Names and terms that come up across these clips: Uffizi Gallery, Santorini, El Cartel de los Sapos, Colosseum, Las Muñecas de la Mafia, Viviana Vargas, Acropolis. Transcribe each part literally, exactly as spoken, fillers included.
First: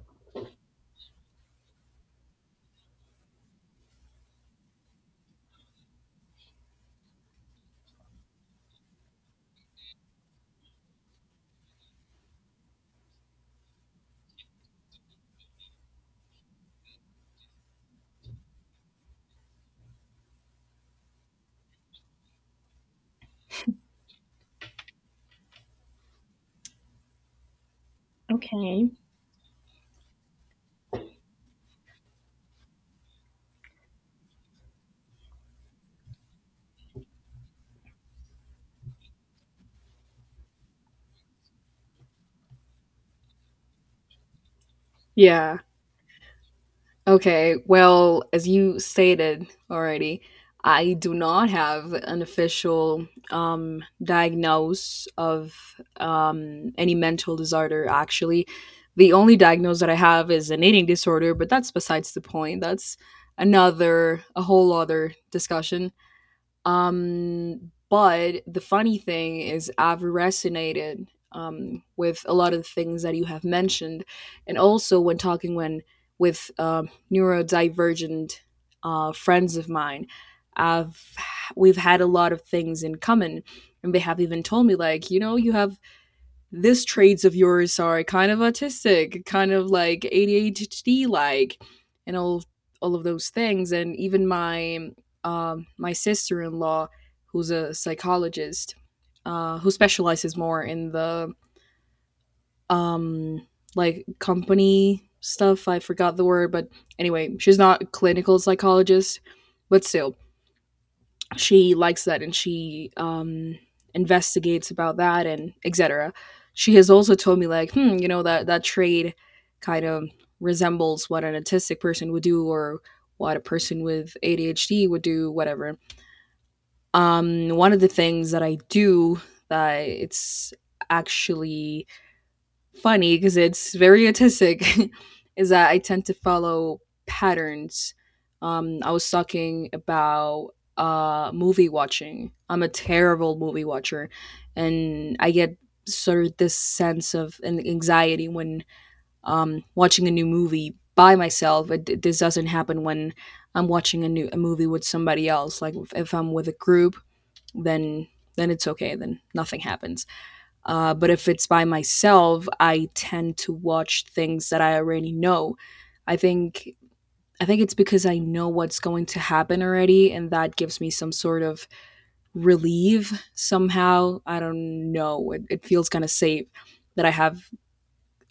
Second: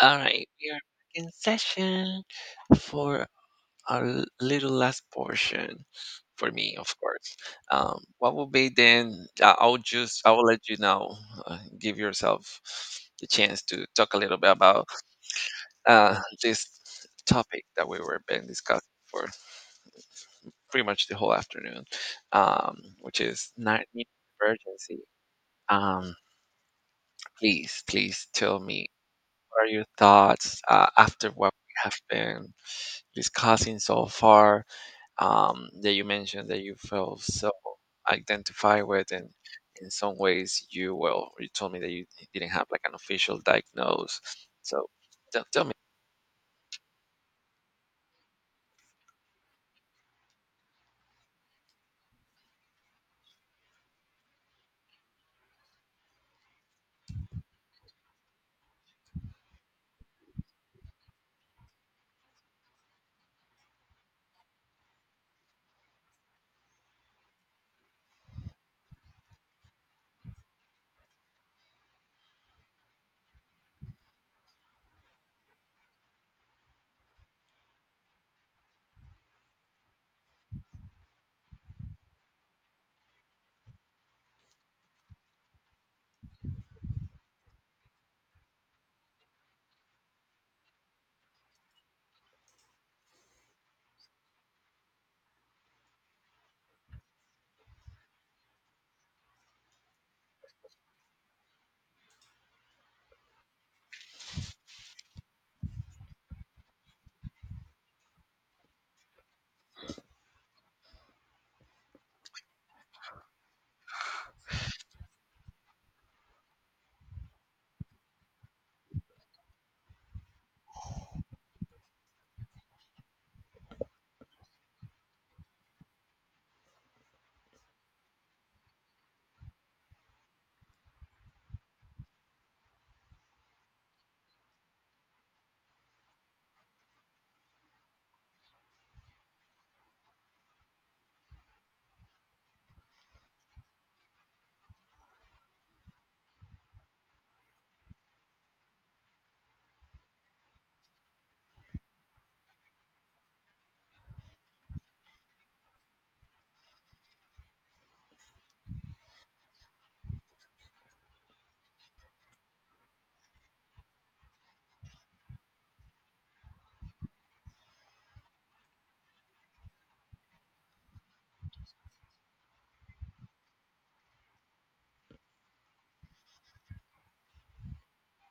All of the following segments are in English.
All right, we are back in session for our l- little last portion for me, of course. Um, what will be then? I- I'll just I'll let you now uh, give yourself the chance to talk a little bit about uh, this topic that we were been discussing for pretty much the whole afternoon, um, which is night emergency. Um, please, please tell me Okay. what are your thoughts uh, after what we have been discussing so far um, that you mentioned that you felt so identified with, and in some ways you, well, you told me that you didn't have like an official diagnose, so tell, Yeah. tell me. Okay. Well, as you stated already, I do not have an official um, diagnose of um, any mental disorder, actually. The only diagnose that I have is an eating disorder, but that's besides the point. That's another, a whole other discussion. Um, but the funny thing is, I've resonated um, with a lot of the things that you have mentioned, and also when talking when with um, neurodivergent uh, friends of mine, I've we've had a lot of things in common, and they have even told me, like, you know, you have this traits of yours are kind of autistic, kind of like A D H D like, and all all of those things. And even my um, my sister in law, who's a psychologist, uh, who specializes more in the um, like company stuff. I forgot the word, but anyway, she's not a clinical psychologist, but still, she likes that and she um, investigates about that and et cetera. She has also told me, like, hmm, you know that that trade kind of resembles what an autistic person would do or what a person with A D H D would do, whatever. Um, one of the things that I do that it's actually funny because it's very autistic is that I tend to follow patterns. Um, I was talking about uh, movie watching. I'm a terrible movie watcher, and I get sort of this sense of an anxiety when um, watching a new movie by myself. It, this doesn't happen when I'm watching a new a movie with somebody else. Like if if I'm with a group, then then it's okay. Then nothing happens. Uh, but if it's by myself, I tend to watch things that I already know. I think I think it's because I know what's going to happen already, and that gives me some sort of relief somehow. I don't know. It, it feels kind of safe that I have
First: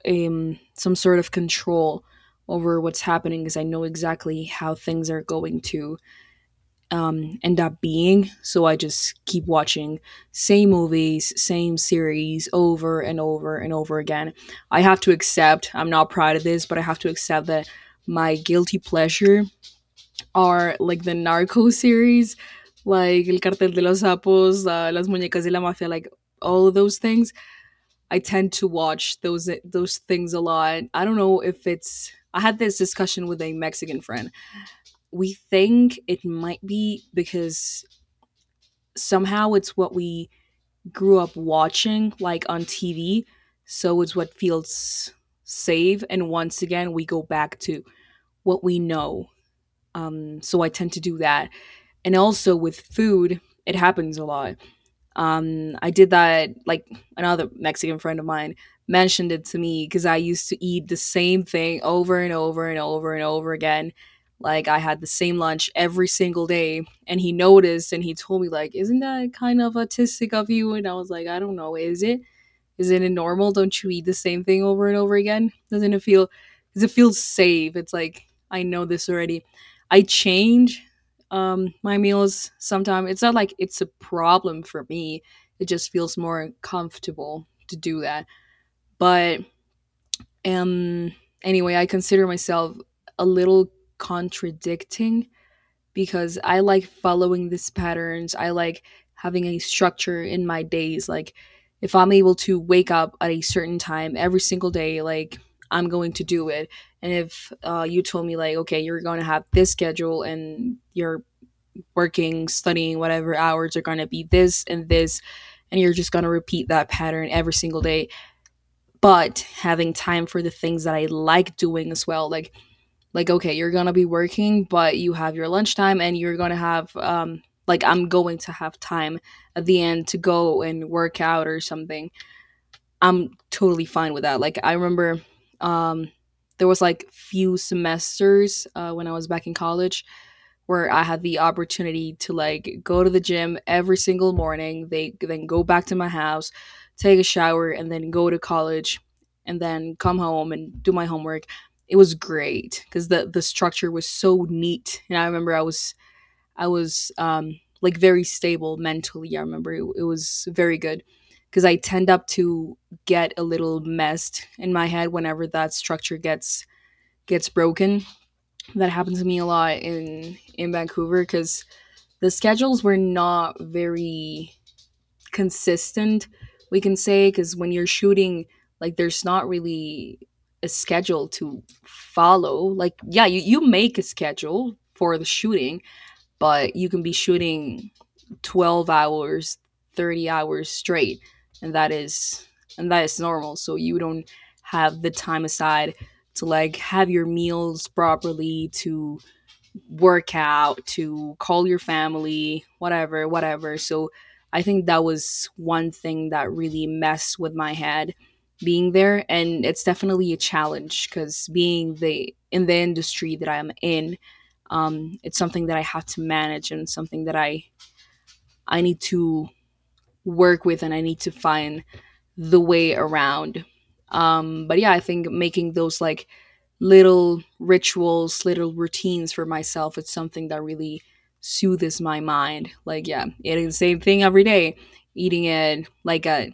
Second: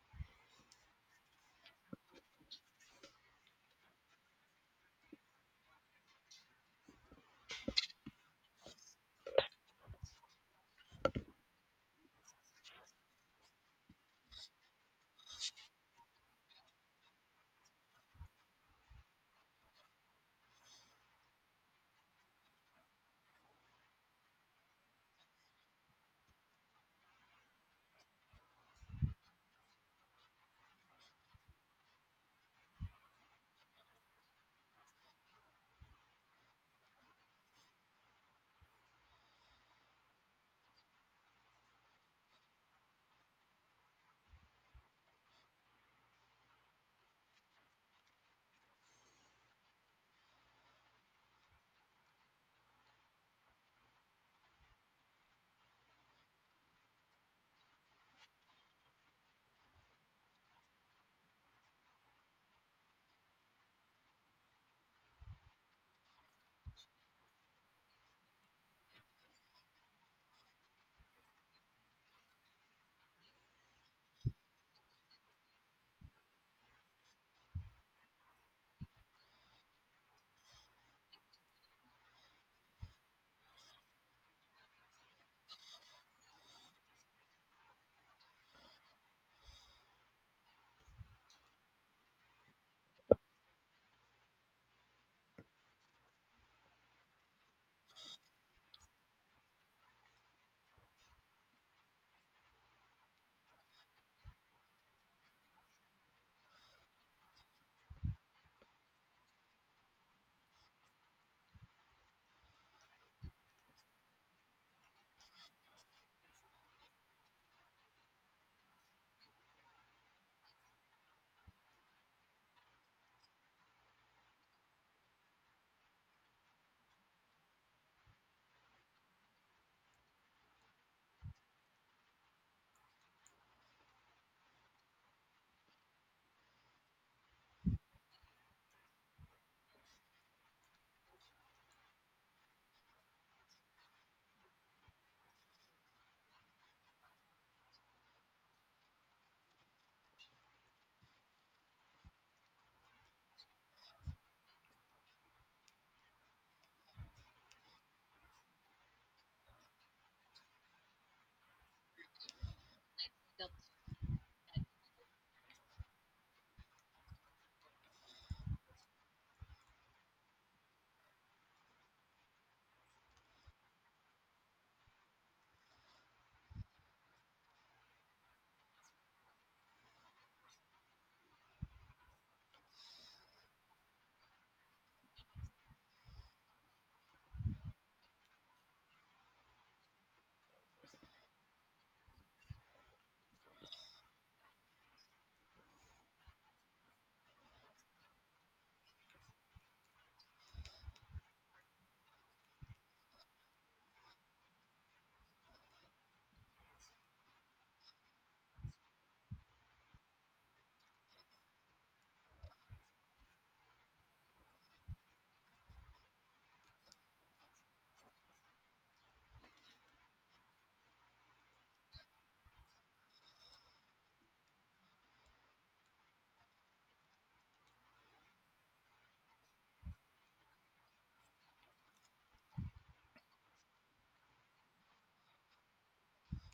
um, some sort of control over what's happening because I know exactly how things are going to um, end up being. So I just keep watching same movies, same series over and over and over again. I have to accept, I'm not proud of this, but I have to accept that my guilty pleasure are like the narco series, like El Cartel de los Sapos, uh, Las Muñecas de la Mafia, like all of those things. I tend to watch those those things a lot. I don't know if it's I had this discussion with a Mexican friend. We think it might be because somehow it's what we grew up watching, like, on T V, so it's what feels safe, and once again we go back to what we know. Um so I tend to do that, and also with food it happens a lot. Um, I did that, like another Mexican friend of mine mentioned it to me because I used to eat the same thing over and over and over and over again. Like I had the same lunch every single day, and he noticed and he told me, like, isn't that kind of autistic of you? And I was like, I don't know, is it? Isn't it normal? Don't you eat the same thing over and over again? Doesn't it feel? Does it feel safe? It's like I know this already. I change um, my meals sometimes. It's not like it's a problem for me. It just feels more comfortable to do that. But um, anyway, I consider myself a little contradicting because I like following these patterns. I like having a structure in my days. Like, if I'm able to wake up at a certain time every single day, like, I'm going to do it. And if uh, you told me, like, okay, you're going to have this schedule and you're working, studying, whatever hours are going to be this and this, and you're just going to repeat that pattern every single day, but having time for the things that I like doing as well. Like, like, okay, you're gonna be working, but you have your lunchtime and you're gonna have um like, I'm going to have time at the end to go and work out or something. I'm totally fine with that. Like, I remember um there was like few semesters uh, when I was back in college where I had the opportunity to, like, go to the gym every single morning, they then go back to my house, take a shower and then go to college and then come home and do my homework. It was great cuz the the structure was so neat. And I remember I was I was um, like, very stable mentally. I remember it, it was very good because I tend up to get a little messed in my head whenever that structure gets gets broken. That happened to me a lot in in Vancouver because the schedules were not very consistent. We can say because when you're shooting, like, there's not really a schedule to follow. Like, yeah, you you make a schedule for the shooting, but you can be shooting twelve hours thirty hours straight, and that is and that is normal, so you don't have the time aside to, like, have your meals properly, to work out, to call your family, whatever, whatever. So I think that was one thing that really messed with my head being there, and it's definitely a challenge because being the in the industry that I'm in, um, it's something that I have to manage and something that i I need to work with and I need to find the way around. Um, but yeah, I think making those, like, little rituals, little routines for myself, it's something that really soothes my mind. Like, yeah, eating the same thing every day, eating it, like, at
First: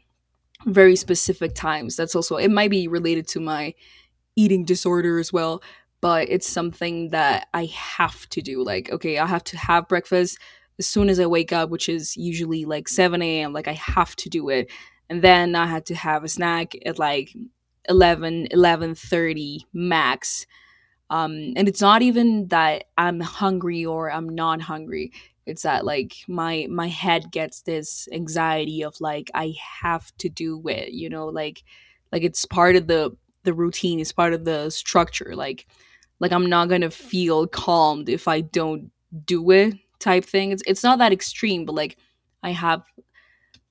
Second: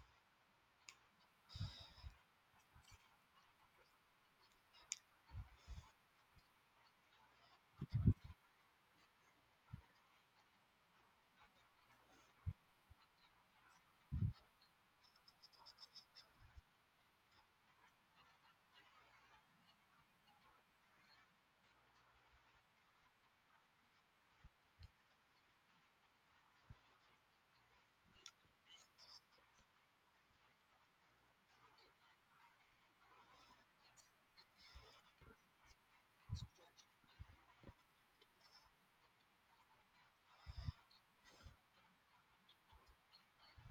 very specific times. That's also, it might be related to my eating disorder as well, but it's something that I have to do, like, okay, I have to have breakfast as soon as I wake up, which is usually like seven a.m, like, I have to do it. And then I had to have a snack at, like, 11, 11 thirty max. Um and it's not even that I'm hungry or I'm not hungry, it's that, like, my my head gets this anxiety of, like, I have to do it, you know, like like it's part of the the routine, it's part of the structure. like like I'm not gonna feel calmed if I don't do it, type thing. it's it's not that extreme, but, like, I have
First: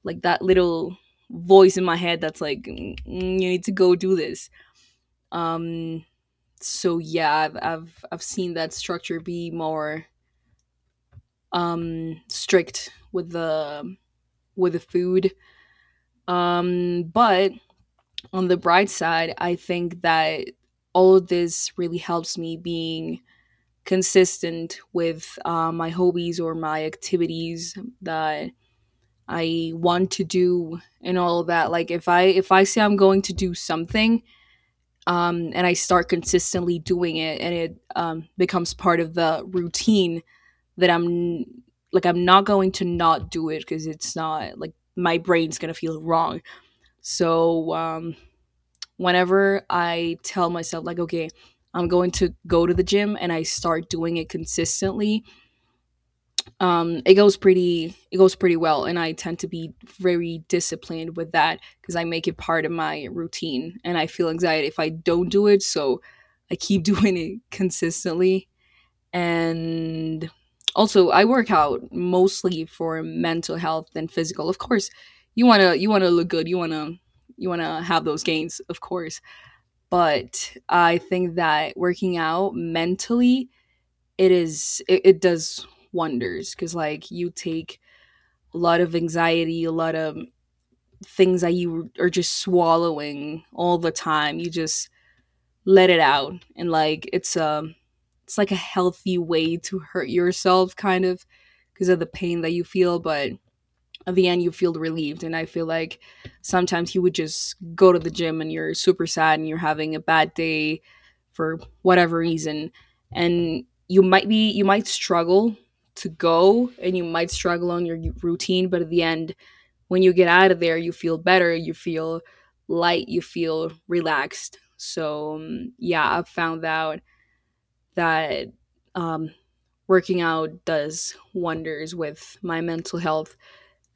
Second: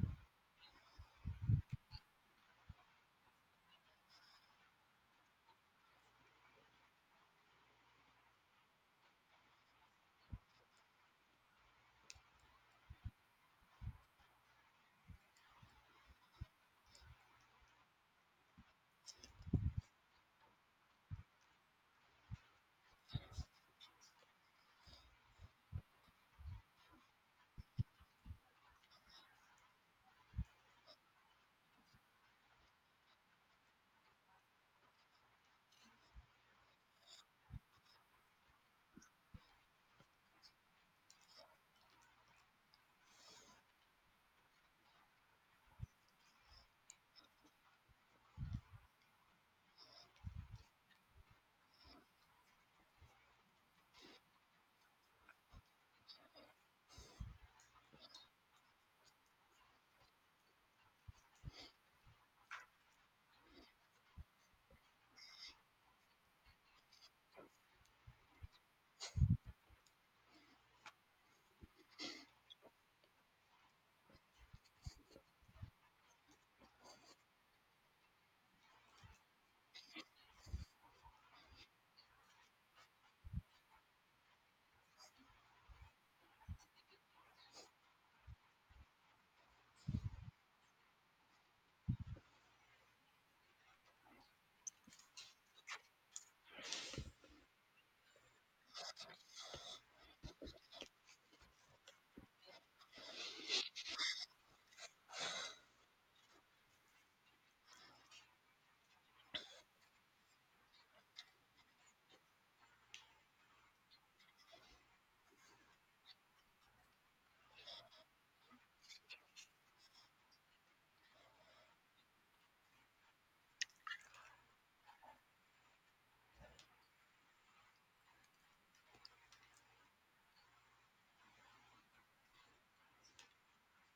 like that little voice in my head that's like, "Mm, mm, you need to go do this." um so yeah, I've I've I've seen that structure be more um strict with the with the food. Um, but on the bright side, I think that all of this really helps me being consistent with uh, my hobbies or my activities that I want to do and all of that. Like, if I if I say I'm going to do something, um, and I start consistently doing it, and it um, becomes part of the routine, that I'm like, I'm not going to not do it because it's not like my brain's gonna feel wrong. So um, whenever I tell myself, like, okay, I'm going to go to the gym and I start doing it consistently, um, it goes pretty it goes pretty well, and I tend to be very disciplined with that because I make it part of my routine, and I feel anxiety if I don't do it. So I keep doing it consistently. And also, I work out mostly for mental health and physical, of course. you want to you want to look good, you want to you want to have those gains, of course. But I think that working out mentally, it is it, it does wonders, because, like, you take a lot of anxiety, a lot of things that you are just swallowing all the time, you just let it out, and, like, it's um it's like a healthy way to hurt yourself, kind of, because of the pain that you feel, but at the end you feel relieved. And I feel like sometimes you would just go to the gym and you're super sad and you're having a bad day for whatever reason, and you might be you might struggle to go, and you might struggle on your routine, but at the end, when you get out of there, you feel better, you feel light, you feel relaxed. So um, yeah, I've found out that um, working out does wonders with my mental health.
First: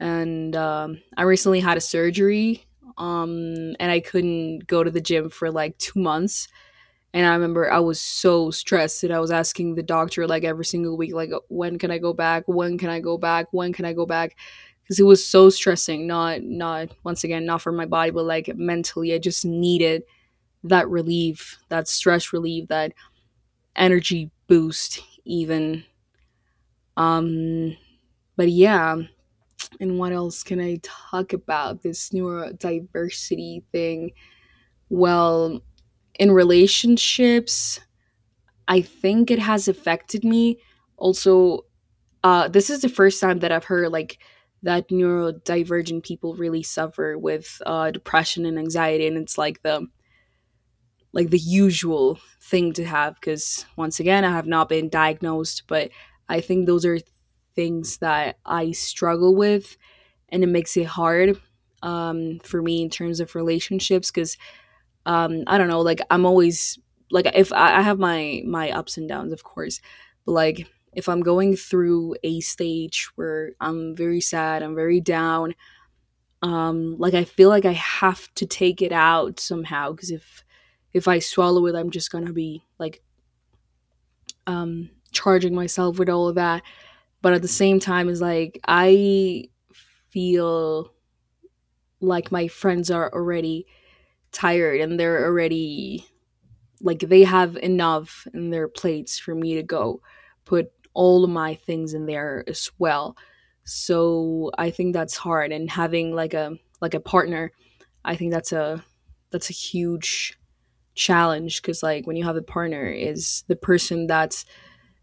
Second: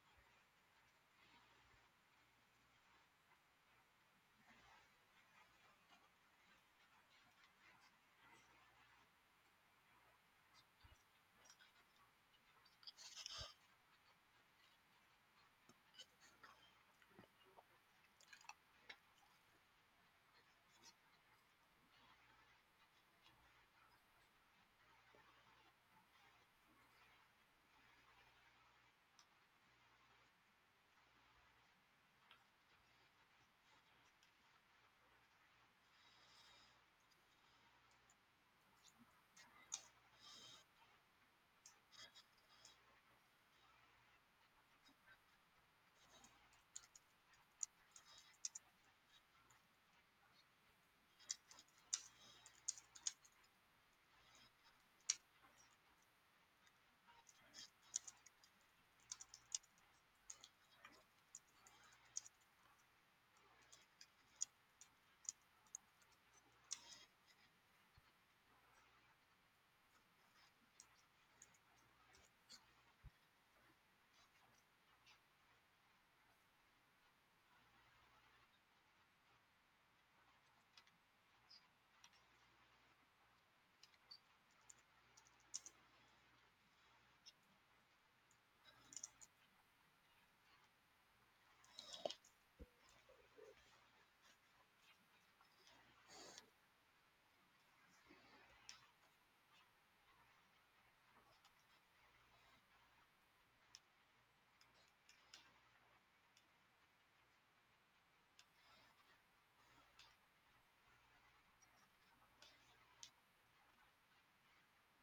And um, I recently had a surgery, um, and I couldn't go to the gym for like two months, and I remember I was so stressed that I was asking the doctor like every single week, like, when can I go back? When can I go back? When can I go back? Because it was so stressing, not not once again, not for my body, but like mentally. I just needed that relief, that stress relief, that energy boost even. Um but yeah, and what else can I talk about? This neurodiversity thing. Well, in relationships, I think it has affected me. Also, uh, this is the first time that I've heard like that neurodivergent people really suffer with uh, depression and anxiety, and it's like the like the usual thing to have. Because once again, I have not been diagnosed, but I think those are things that I struggle with, and it makes it hard um, for me in terms of relationships because um I don't know, like I'm always like if I, I have my my ups and downs, of course, but like if I'm going through a stage where I'm very sad, I'm very down, um like I feel like I have to take it out somehow, because if if I swallow it, I'm just gonna be like um charging myself with all of that, but at the same time is like I feel like my friends are already tired and they're already like they have enough in their plates for me to go put all of my things in there as well. So I think that's hard, and having like a like a partner, I think that's a that's a huge challenge, because like when you have a partner is the person that's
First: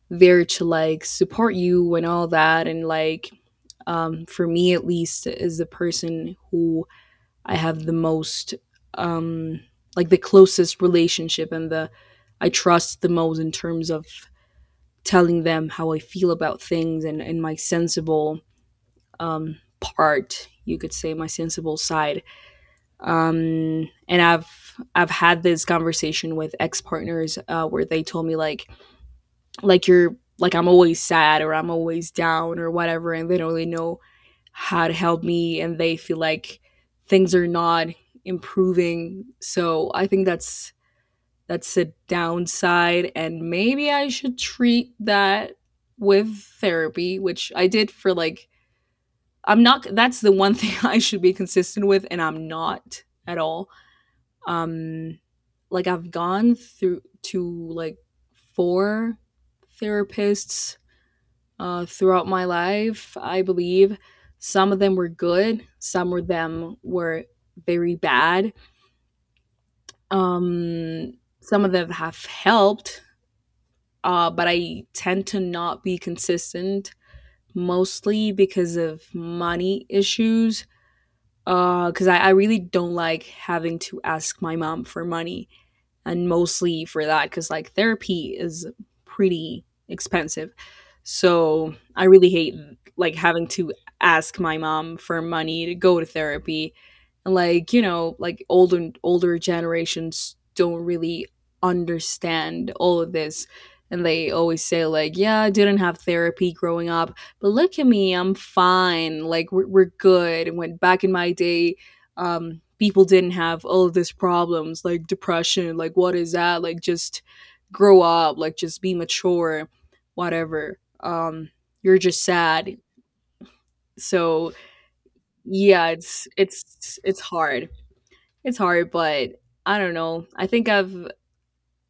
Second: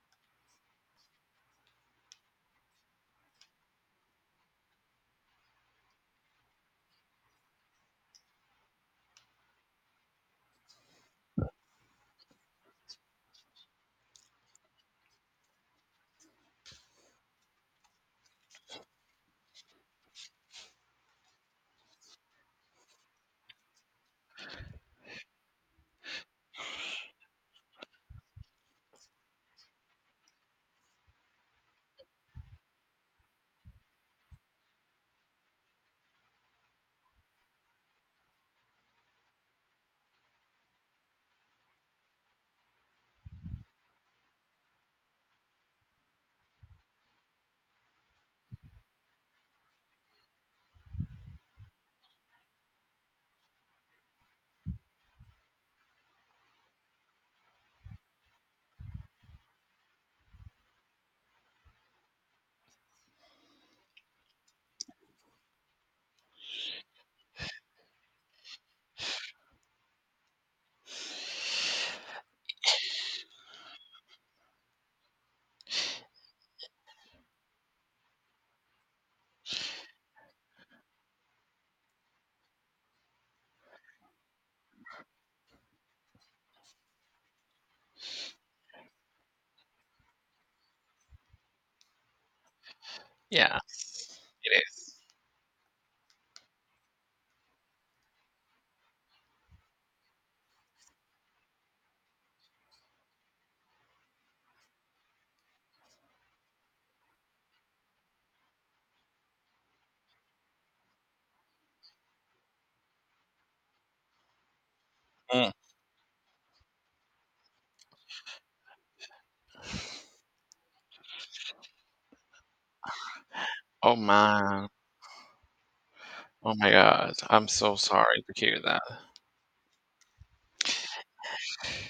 there to like support you and all that, and like, um, for me at least, is the person who I have the most um like the closest relationship, and the I trust the most in terms of telling them how I feel about things, and, and my sensible um part, you could say my sensible side. Um and I've I've had this conversation with ex partners uh, where they told me like like you're like I'm always sad or I'm always down or whatever, and they don't really know had helped me, and they feel like things are not improving. So I think that's that's a downside, and maybe I should treat that with therapy, which I did for like I'm not that's the one thing I should be consistent with, and I'm not at all. Um like I've gone through to like four therapists uh, throughout my life. I believe some of them were good, some of them were very bad. Um, some of them have helped, uh, but I tend to not be consistent mostly because of money issues. Because I, I really don't like having to ask my mom for money, and mostly for that because like therapy is pretty expensive, so I really hate like having Yeah, to ask my it is. mom for money to go to therapy, and like, you know, like older older generations don't really understand all of this, and they always say like, yeah, I didn't have therapy growing up but look at me, I'm fine, like we're, we're good. And when back in my day, um, people didn't have all of these problems, like Mm. depression, like, what is that? Like just grow up, like just be mature, whatever. Um, you're just sad. Oh, So man. yeah, it's Oh my it's god, it's I'm hard. so sorry to It's hear that. hard, but I don't know. I think I've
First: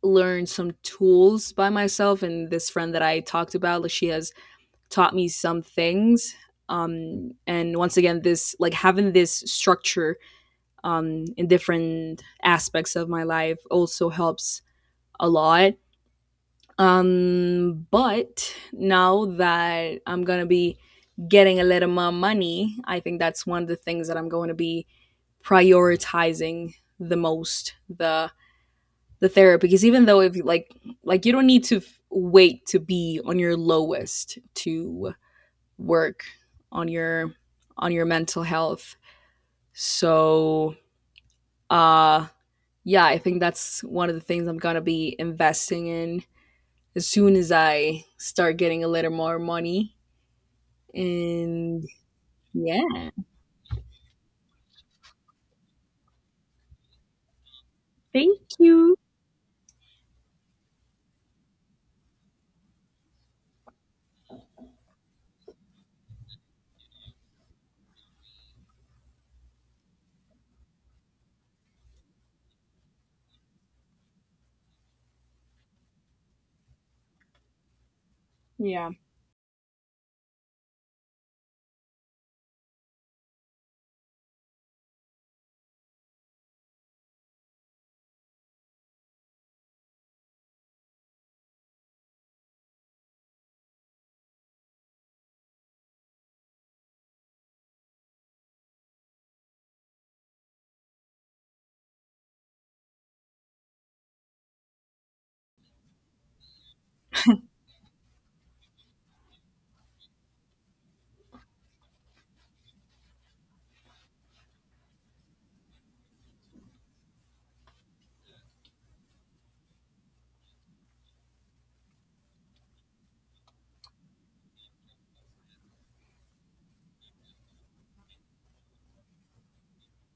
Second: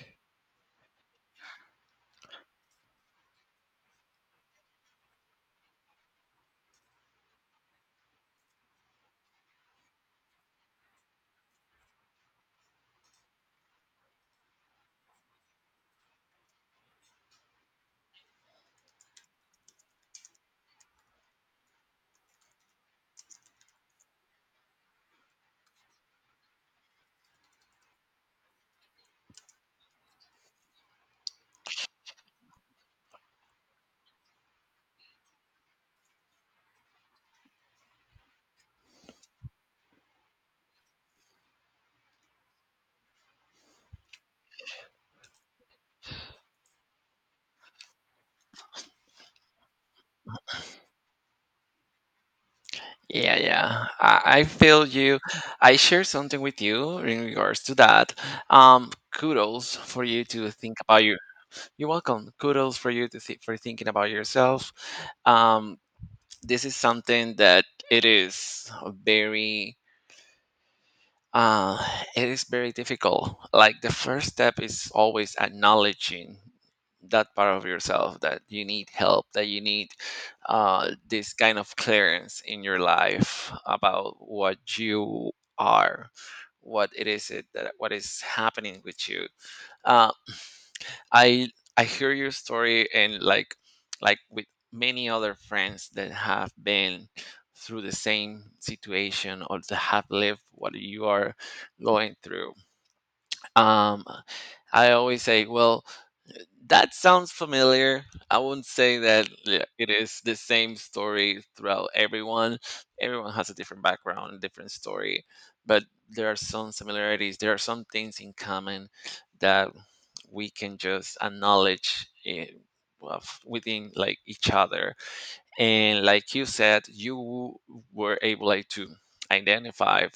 learned some tools by myself, and this friend that I talked about, like she has taught me some things. Um and once again, this like having this structure um, in different aspects of my life also helps a lot. Um, but now that I'm going to be getting a little more money, I think that's one of the things that I'm going to be prioritizing the most, the the therapy, because even though if you like like you don't need to f- wait to be on your lowest to work on your on your mental health, so uh yeah, I think that's one of the things I'm gonna be investing in as soon as I start getting a little more money. And yeah, Yeah, yeah. I, I feel you. I share something with you in regards to that. thank Um, you. Kudos for you to think about. You're welcome. Kudos for you to thi- for thinking about yourself. Um, this is something that it is very uh, it is very difficult. Like, the first step is always acknowledging that part of yourself, that you need Yeah. help, that you need uh, this kind of clearance in your life about what you are, what it is it that, what is happening with you. Uh, I I hear your story, and like, like with many other friends that have been through the same situation or that have lived what you are going through, um, I always say, well, that sounds familiar. I wouldn't say that yeah, it is the same story throughout everyone. Everyone has a different background, different story, but there are some similarities. There are some things in common that we can just acknowledge in, of- within, like, each other. And like you said, you were able, like, to identify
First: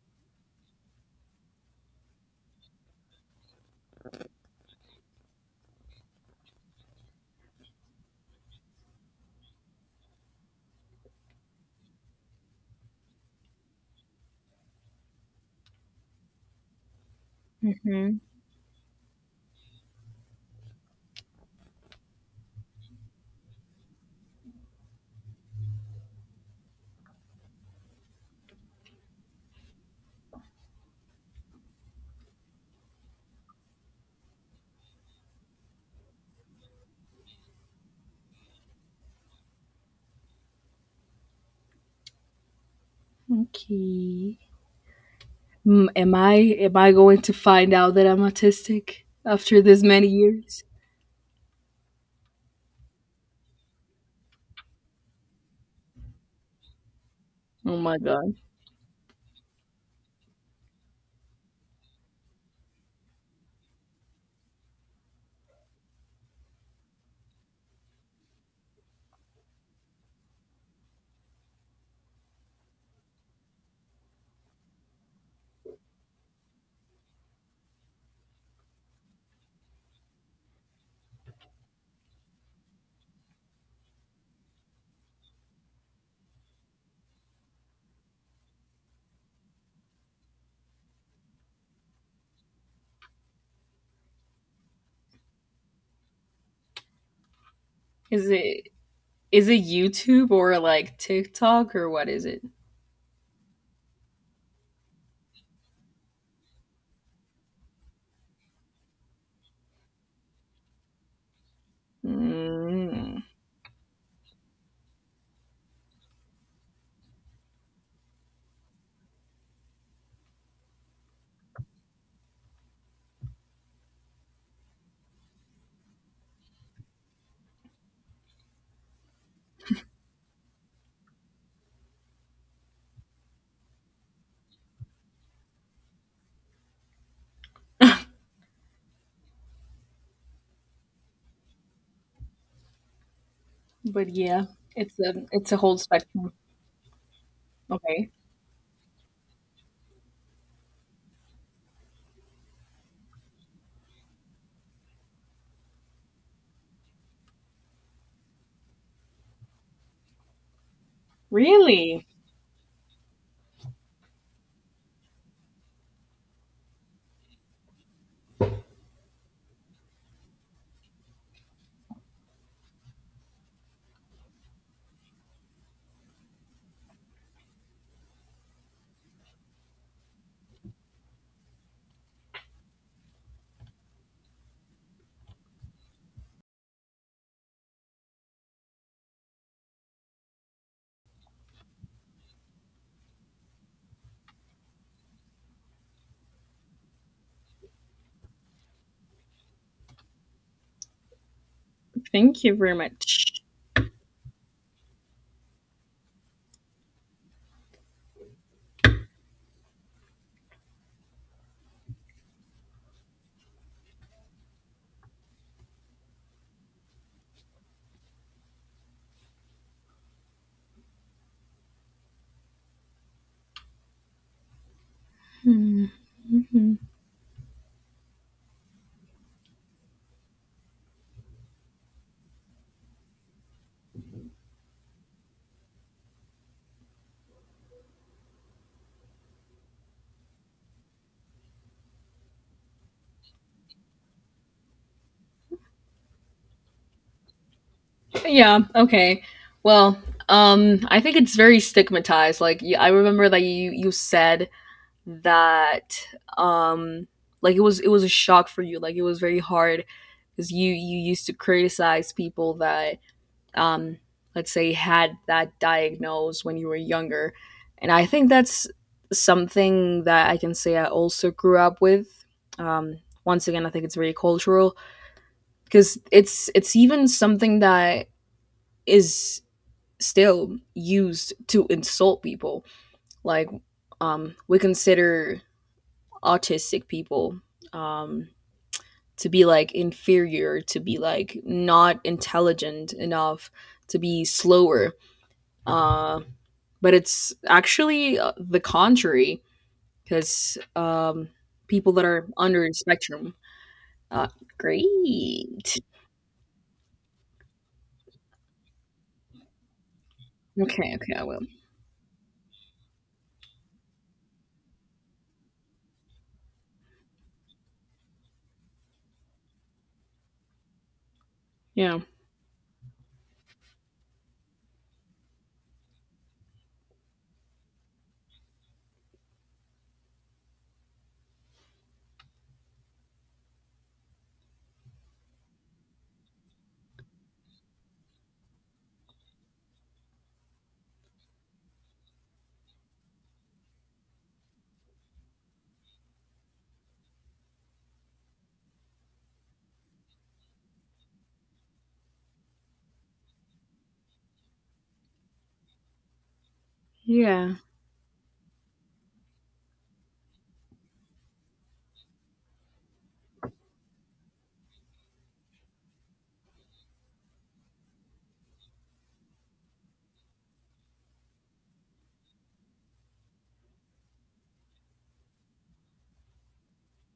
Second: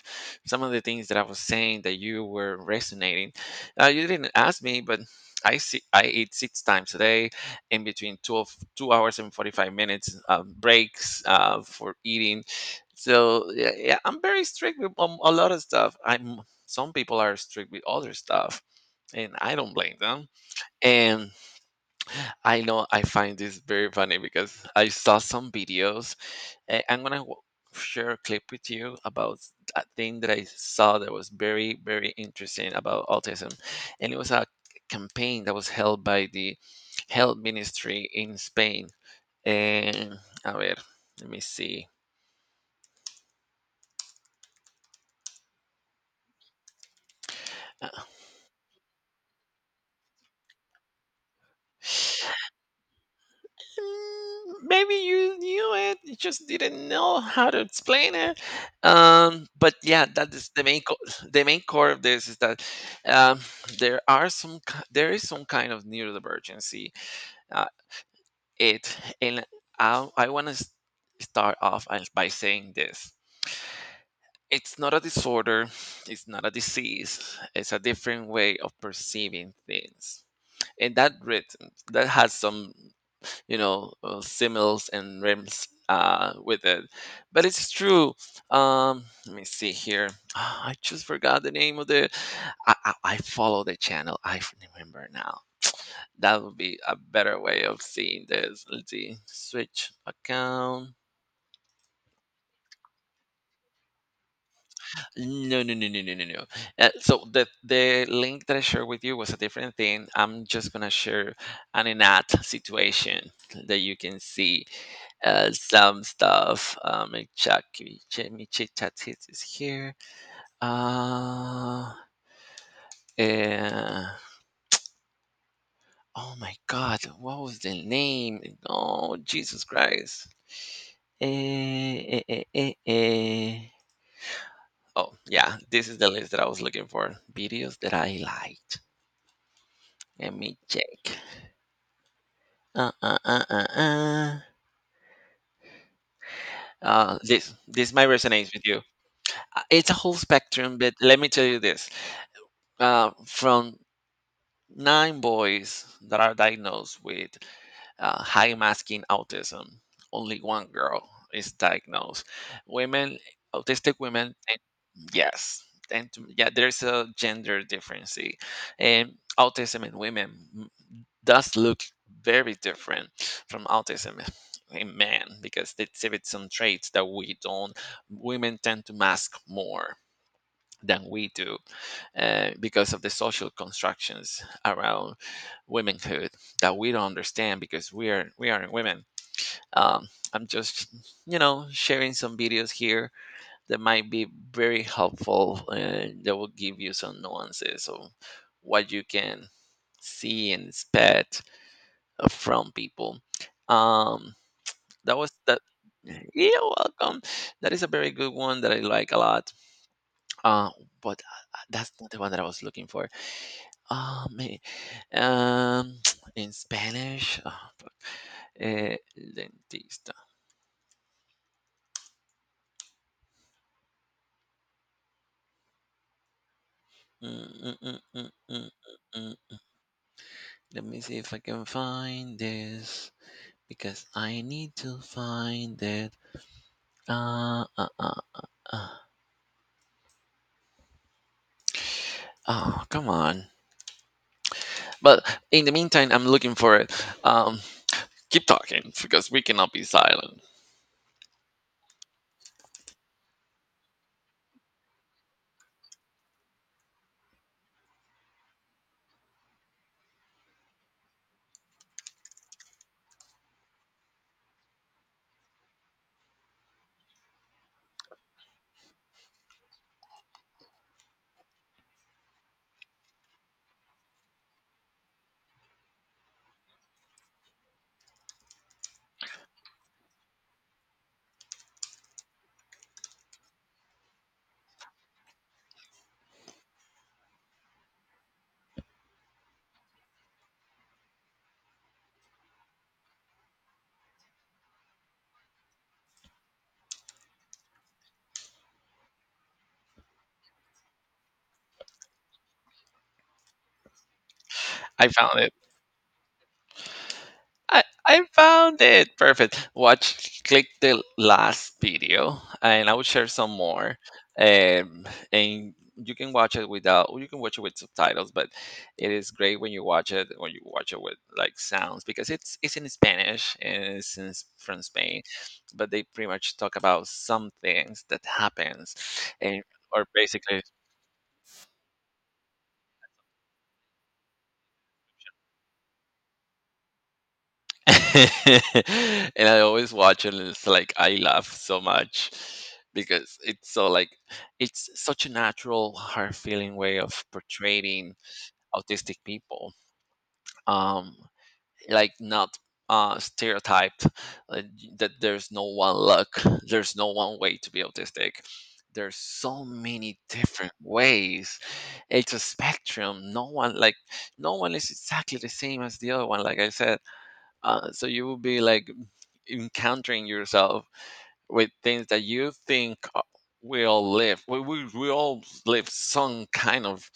some of the things that I was saying that you were resonating. Uh, you didn't ask me, but i see I eat six times a day in between twelve two hours and forty-five minutes uh, breaks uh, for eating. So yeah, yeah, I'm very strict with, um, a lot of stuff. I'm Some people are strict with other Hmm. stuff, and I don't blame them. And I know, I find this very funny because I saw some videos. eh, I'm gonna w- share a clip with you about a thing that I saw that was very, very interesting about autism, and it was a campaign that was held by the health ministry in Spain. And a ver, let me see. Okay. Mm, am I am I going to find uh, out that I'm autistic after this many years? Mm, maybe you knew it, you just didn't know how to Oh my explain god. it. Um, but yeah, that is the main co- the main core of this, is that um, there are some ki- there is some kind of neurodivergency. Uh, it and i, I want to start off as- by saying this: it's not a disorder, it's not a disease, it's a different way of perceiving things. And that rhythm that has some, you know uh, similes and rims uh, with it, but it's true. Um let me see here. I just forgot the name of the, i i, I follow the channel. I f- remember now, that would be a better way of seeing Is this. it Let's see, is it switch YouTube or account. like TikTok or what is it? No, no, no, no, no, no, no. Uh, so the the link that I shared with you was a different thing. I'm just gonna share an in-app Mm. situation that you can see uh, some stuff. Um, let me check, let me check, chat is here. Uh, uh, oh my God, what was the name? Oh Jesus Christ. Eh, eh, eh, eh, eh. Oh yeah, this is the list that I was looking for. Videos that I liked. Let me check. Uh, uh, uh, uh, But uh. yeah, it's a it's a whole spectrum. Uh, this this might Okay. resonate with you. Uh, It's a whole spectrum, but let me tell you this. Uh, from nine boys that are diagnosed with uh, high masking autism, only one girl is Really? diagnosed. Women, autistic women, and yes, and to- yeah, there's a gender difference. Sí. And autism in women m- does look very different from autism in men, because they exhibit some traits that we don't. Women tend to mask more than we do, uh, because of the social constructions around womanhood that we don't understand, because we are we aren't women. Um, I'm just, you know sharing some videos here that might be very helpful. Uh, that will give you some nuances of what you can see and expect uh, Thank you from very people. much. Um, that was that. You're welcome. That is a very good one that I like a lot. Uh, but uh, that's not the one that I was looking for. Um, Um, in Spanish, oh, fuck. Eh, dentista. Mhm. Mm, mm, mm, mm, mm, mm, mm. Let me see if I can find this, because I need to find it. Uh, uh, uh, uh. Oh, come on. But in the meantime, I'm looking for it. Um, Keep Yeah, talking, okay. because we cannot be Well, silent. um I think it's very stigmatized. Like y- I remember that you you said that um like it was it was a shock for you. Like it was very hard, cuz you you used to criticize people that um let's say had that diagnosed when you were younger. And I think that's something that I can say I also grew up with. Um Once again, I think it's very cultural because it's it's even something that is still used to insult people, like um we consider autistic people um to be like inferior, to be like not intelligent enough, to be slower, uh but it's actually uh, the contrary, because um people that are under the spectrum uh I found it. great. I I found it, perfect. Watch, click Okay, the okay, I will. last video, and I will share some more. Um, and you can watch it without. You can watch it with subtitles, but it is great when you watch it when you watch it with, like, Yeah, sounds, because it's it's in Spanish, and it's in, s- from Spain, but they pretty much talk about some things that happens, and, or basically, and I always watch it, and it's like I laugh so much because it's so like it's such a natural, hard feeling way of portraying autistic people. Um like Not uh stereotyped. uh, that there's no one look, there's no one yeah. way to be autistic. There's so many different ways. It's a spectrum. No one like no one is exactly the same as the other one, like I said. Uh, so you will be, like, encountering yourself with things that you think, uh, we all live. We, we, we all live some kind of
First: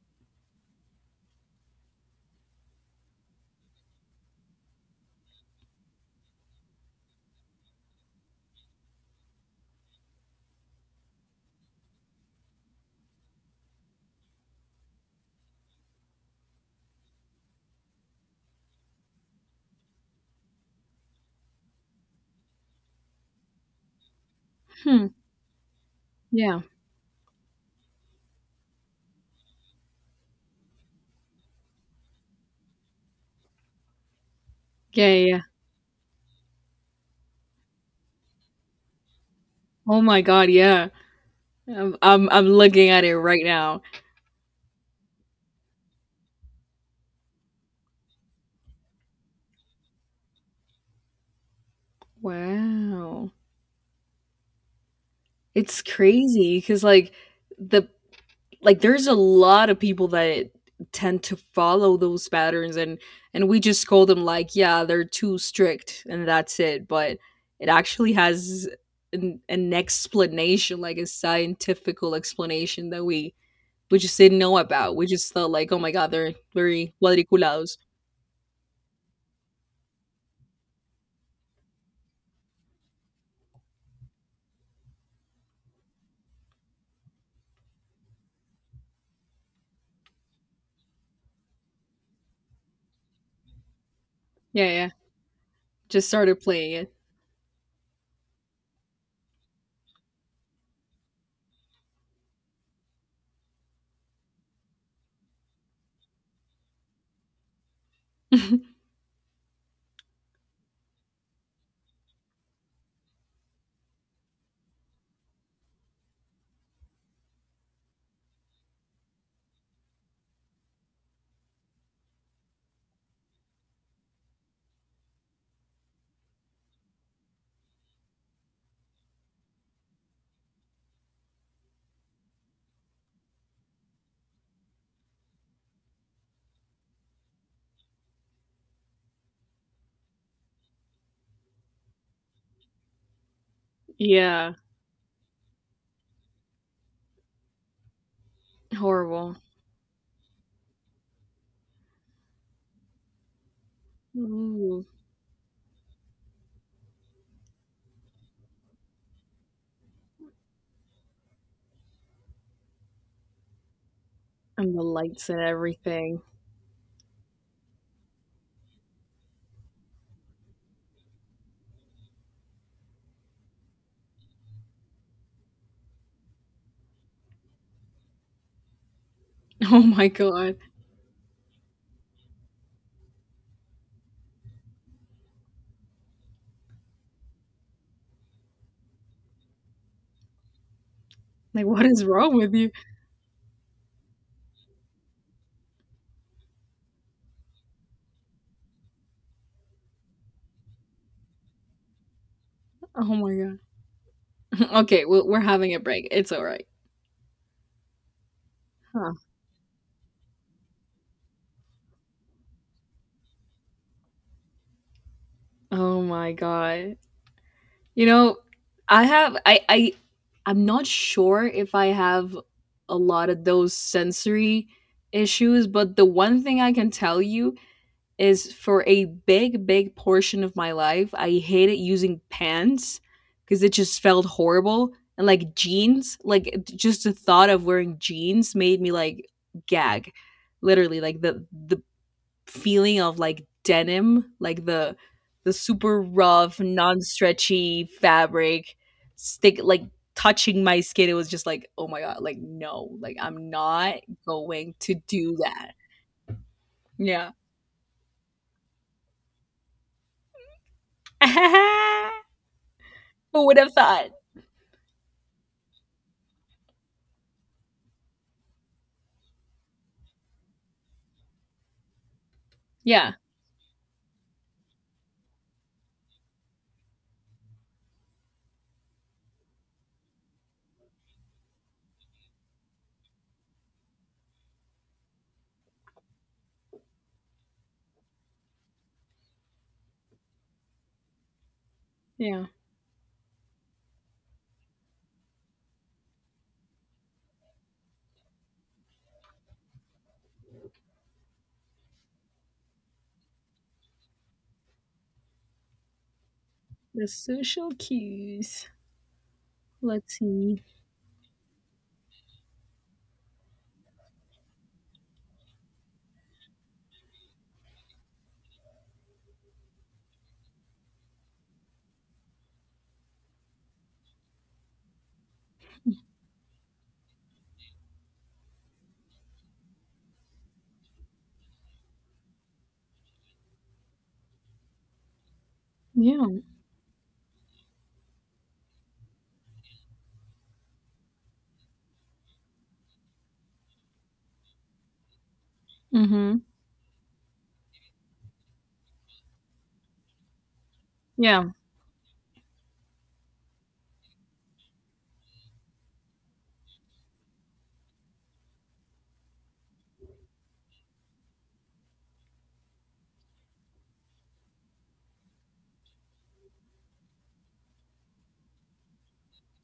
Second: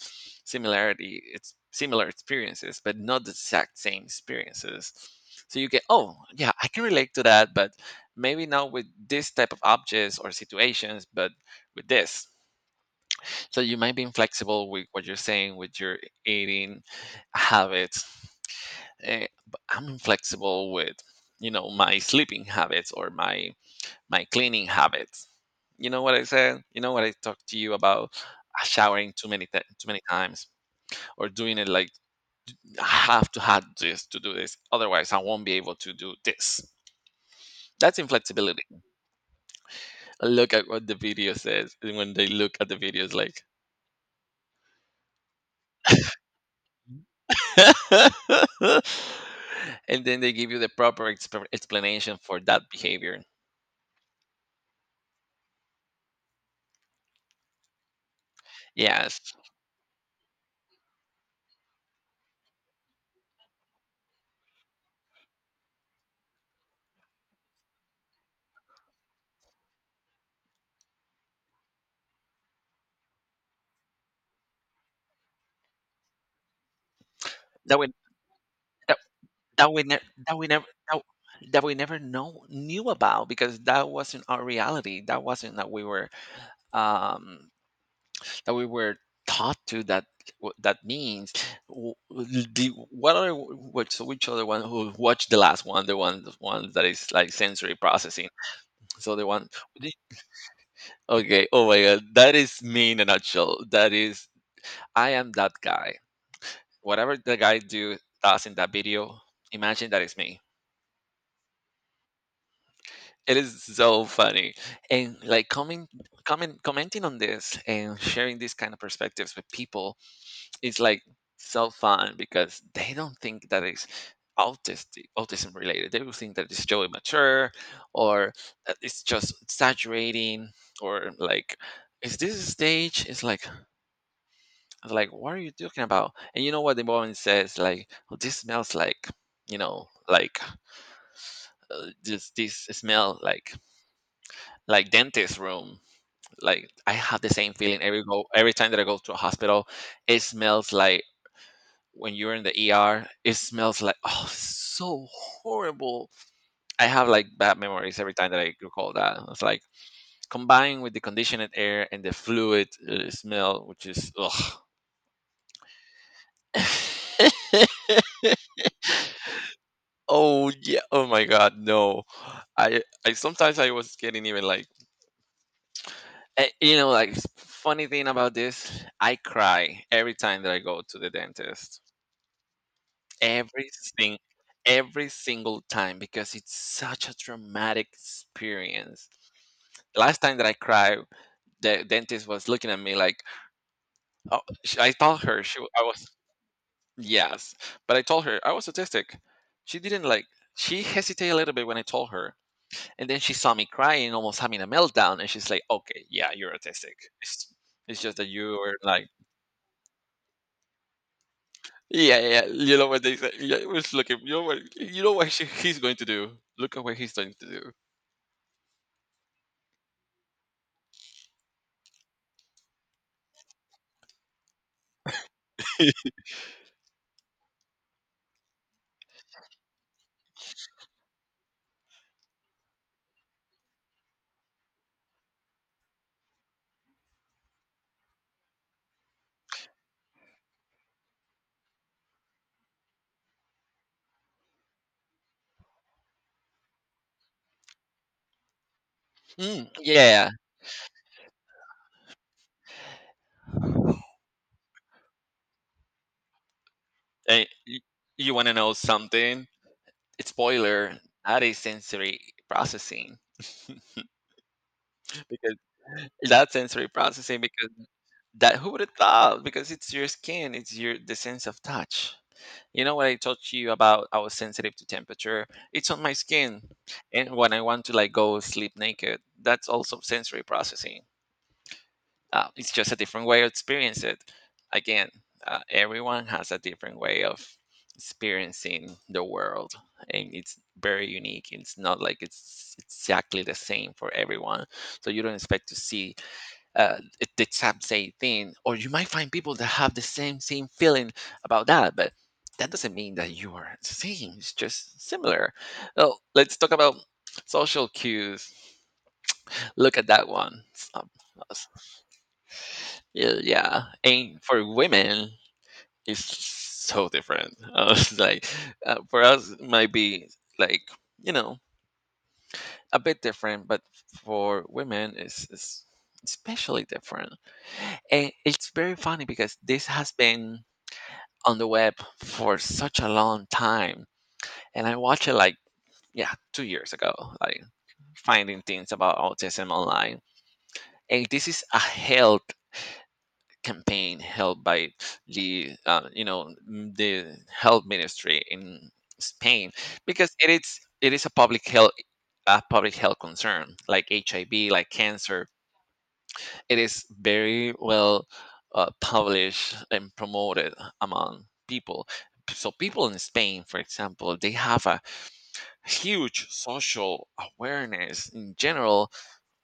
similarity, it's similar experiences, but not the exact same experiences. So you get, oh, yeah, I can relate to that, but maybe not with this type of objects or situations, but with this. So you might be inflexible with what you're saying, with your eating habits. eh, b- I'm flexible with, you know my sleeping habits, or my my cleaning Hmm. habits. You know what I Yeah. said? You know what I talked to you about? Uh, Showering too many ti- too many times, or doing it like, I have to have this to do this, otherwise Yeah, I yeah. Yeah. won't be able to do this. That's inflexibility. Oh my god, Look at what yeah. the video says, I'm and when they I'm I'm look at the looking at videos, it like, right now. and then they give you the proper exp- explanation for that behavior. Wow. It's crazy. Cause like, the like, there's a Yes, lot of people that tend to follow those patterns, and and we just scold them like, "Yeah, they're too strict," and that's it, but it actually has an an explanation, like, a scientifical explanation that we we just didn't know about. We just thought like, "Oh my god, they're very cuadriculados." that would that we ne- that we never that, that we never know knew about, because that wasn't our reality, that wasn't that we were um that we were taught to, that what that means. W- the, what are, which, so which other one, Yeah, yeah. who, watch the last one, the Just one the started one playing that it. is like sensory processing. So the one, the- okay, oh my god, that is me in a nutshell. That is I am that guy, whatever the guy do does in that video, imagine that is me. It is so funny. And like, coming comment commenting on this and sharing these kind of perspectives with people is, like, so fun, because they don't think that it's autistic autism related. They will think that it's Joey mature, or that it's just exaggerating, or like, is this a stage? It's like, like what are you talking about? And you know what the woman says, like, "Oh, this smells like, you know like uh, this this smell like, Yeah, like dentist room." Like, I have the same feeling every go every time that I go to a horrible. hospital. It smells like when you're in the E R. It smells like, oh, Ooh, so horrible. I have, like, bad memories every time that I recall that. It's like combined with the conditioned air and the fluid uh, smell, which is ugh. and the lights and everything. Oh yeah. Oh my God. No. I I sometimes, I was getting even like eh, you know like s- funny thing about this. I Oh cry my every time that god. I go to the dentist. every sing every single time, because it's such a traumatic experience. Last time that I cried, Like, the what is dentist wrong was with you? looking at me like, oh, sh- I told her, she w- I was, yes, but I told her I was autistic. She didn't like. She hesitated a little bit when I told her, Oh and then she my saw god. me crying, almost having a Okay, meltdown, we and we're she's like, having a "Okay, break. yeah, It's all you're right. autistic. It's, it's just that you were like, Huh. yeah, yeah, yeah, you know what they say. Yeah, it was looking. You know what? You know what she, he's going Oh to do. my Look at what god. he's going to do." You know, I have I I I'm not sure if I have a lot of those sensory issues, but the one thing I can tell you is for a big, big portion of my life, I hated using pants because it just felt horrible. And like jeans, like it- just the thought of wearing jeans made me like gag. Literally, like the the feeling of like denim, like the the super rough, non-stretchy fabric stick Mm, like yeah. touching my skin. It was just like, oh my god, like no, like I'm not going to do that. Yeah. And you, you want to know something? Spoiler, that is sensory processing. Who would have thought? because that sensory processing because that who would have thought because it's your skin, it's your the sense of touch. You know what I Yeah. told you about? I was sensitive to temperature. It's on my skin. And when I want to like go sleep naked, that's also sensory processing. Uh, it's just a different way to experience it. Again, uh, everyone has a different way of experiencing the world, and it's very unique. It's not like Yeah. it's exactly the same for everyone, so you don't expect to see uh, it- the exact same thing. Or you might find people that have the same same feeling about that, but that doesn't mean that you are the same. It's just similar. Well, let's talk about The social social cues. cues. Look at Let's that one. see. Yeah, yeah. And for women, it's so different. Uh, it's like uh, for us, it might be like you know a bit different, but for women, it's, it's especially different. And it's very funny because this has been on the web for such a long time, and I watched it like yeah, Yeah. two years ago, like finding things about autism online. And this is a health. Campaign held by the uh, you Mm-hmm. know m- the health ministry in Spain, because it is it is a Yeah. public health, a public health concern, like H I V, like cancer. It is very well uh, published and promoted among people. So people in Spain, for example, they have a huge social awareness in general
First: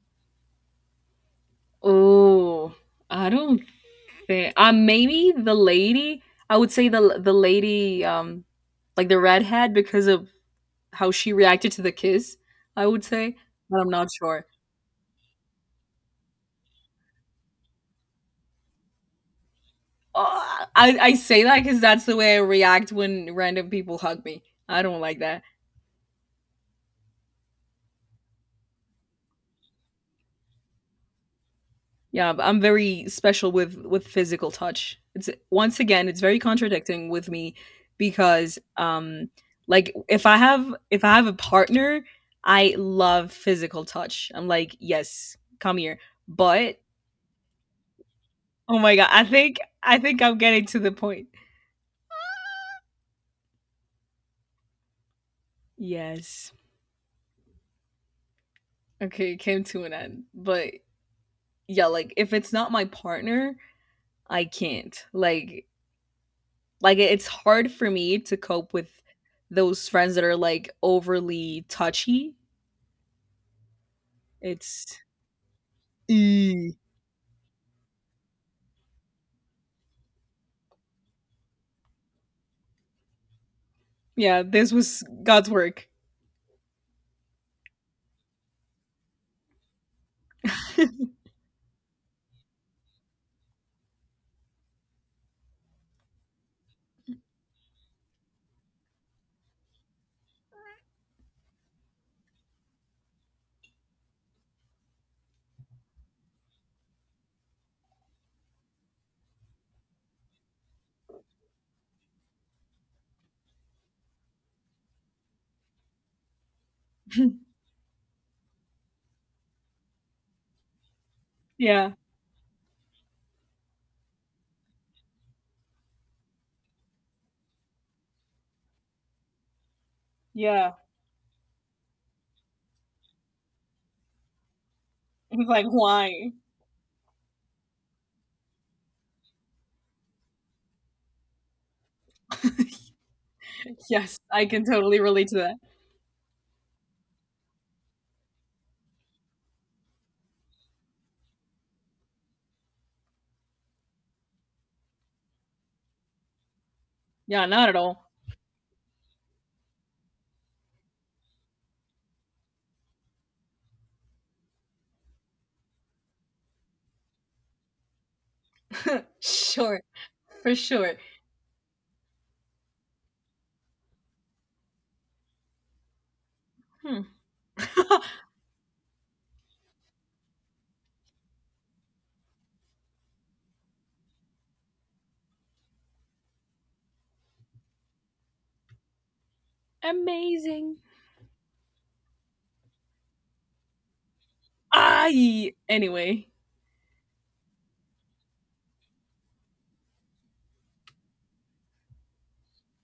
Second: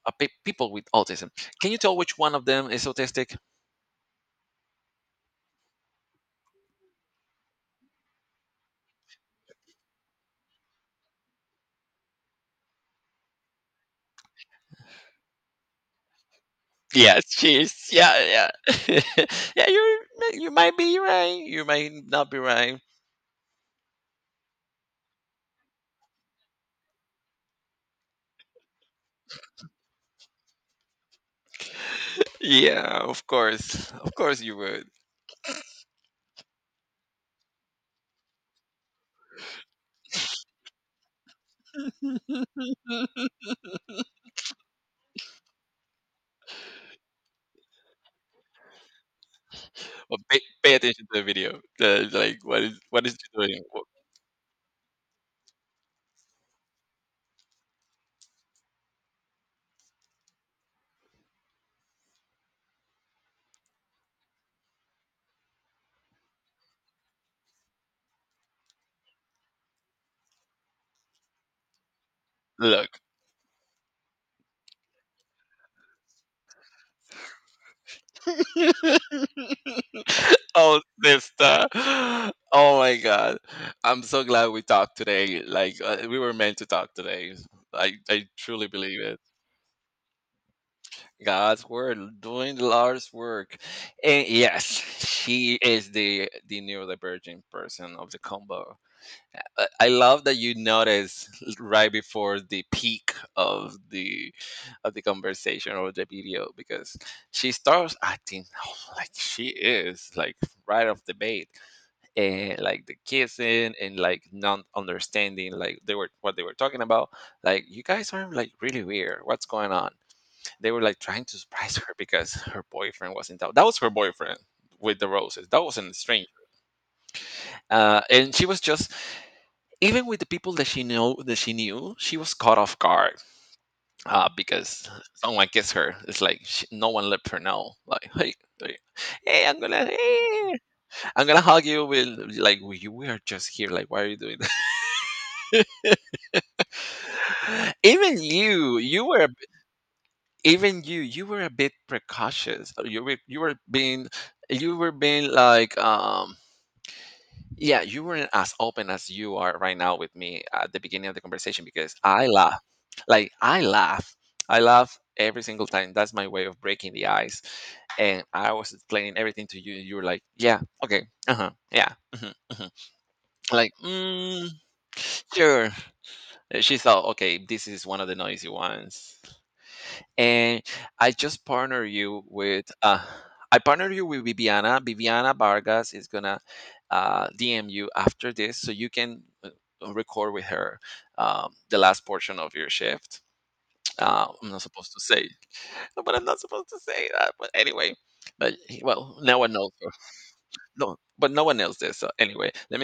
of pe- people with autism. Can you tell which one of them Oh, is I autistic? don't think. Uh, maybe the lady. I would say the the lady, um, like the redhead, because of how she reacted to the kiss. I would say, but I'm not sure. Yes, cheers. Yeah, yeah. Yeah, you you Uh, might be I I right. say that You because might that's the not way be I right. react when random people hug me. I don't like that. Yeah, but I'm Yeah, very of special with course. with Of course physical you would. touch. It's once again, it's very contradicting with me because um like if I have if I have a partner, I love physical touch. I'm like, "Yes, come here." But oh my god, I think I But think I'm pay, getting pay to the attention to the point. video. The, like what is what is she doing? Wo- Yes. Okay, it came to an end. But yeah, like if it's not my partner, I can't. Like Like, it it's hard for me to cope with those friends that are, like, overly touchy. Look. It's Oh sister. Oh my god. I'm so Yeah, glad we this talked was today. God's Like work. uh, we were meant to talk today. I I truly believe it. God's word, doing the Lord's work. And yes, she is the the neurodivergent person of the combo. Uh, I love that you notice right before the peak of the of the conversation or the video, because she starts acting like she is like right off the bat, and like the kissing and like not understanding like they were what they were talking about. Like you guys are like really weird. What's going on? They were like trying to surprise Yeah, her because her boyfriend was in town. That was her boyfriend with the roses. That wasn't a stranger. Uh, and she was just, even with the people that yeah. she know that she knew, she was caught off guard uh, because It someone was like, kissed her. It's "Why?" like she, no one let her know. Like hey, like, hey, I'm gonna hey, I'm gonna hug you. With like we, we are just here. Like why are you Yes, doing I that? can totally relate to that. even you, you were even you you were a bit precautious. Uh, you were you were being you were being like um Yeah, not at yeah, you all. weren't as open as you are right now with me at the beginning of the conversation. Because I laugh, like i laugh I laugh every single time. That's my way of breaking the ice. And I was explaining everything to you, Sure, and you were like for yeah, sure. okay, uh-huh, yeah, hmm, hmm, like mm, sure. Uh, she Hmm. thought, okay, this is one of the noisy ones. And I just partner you with uh, I partner you with Viviana. Viviana Vargas is gonna uh, D M you after this, so you can uh, record with Amazing. her um, the last portion of your shift. Uh, I'm not supposed to say, I but I'm Anyway. not supposed to say that. But anyway, but he- well, no one knows. Uh, No, but no one knows this. So anyway, let me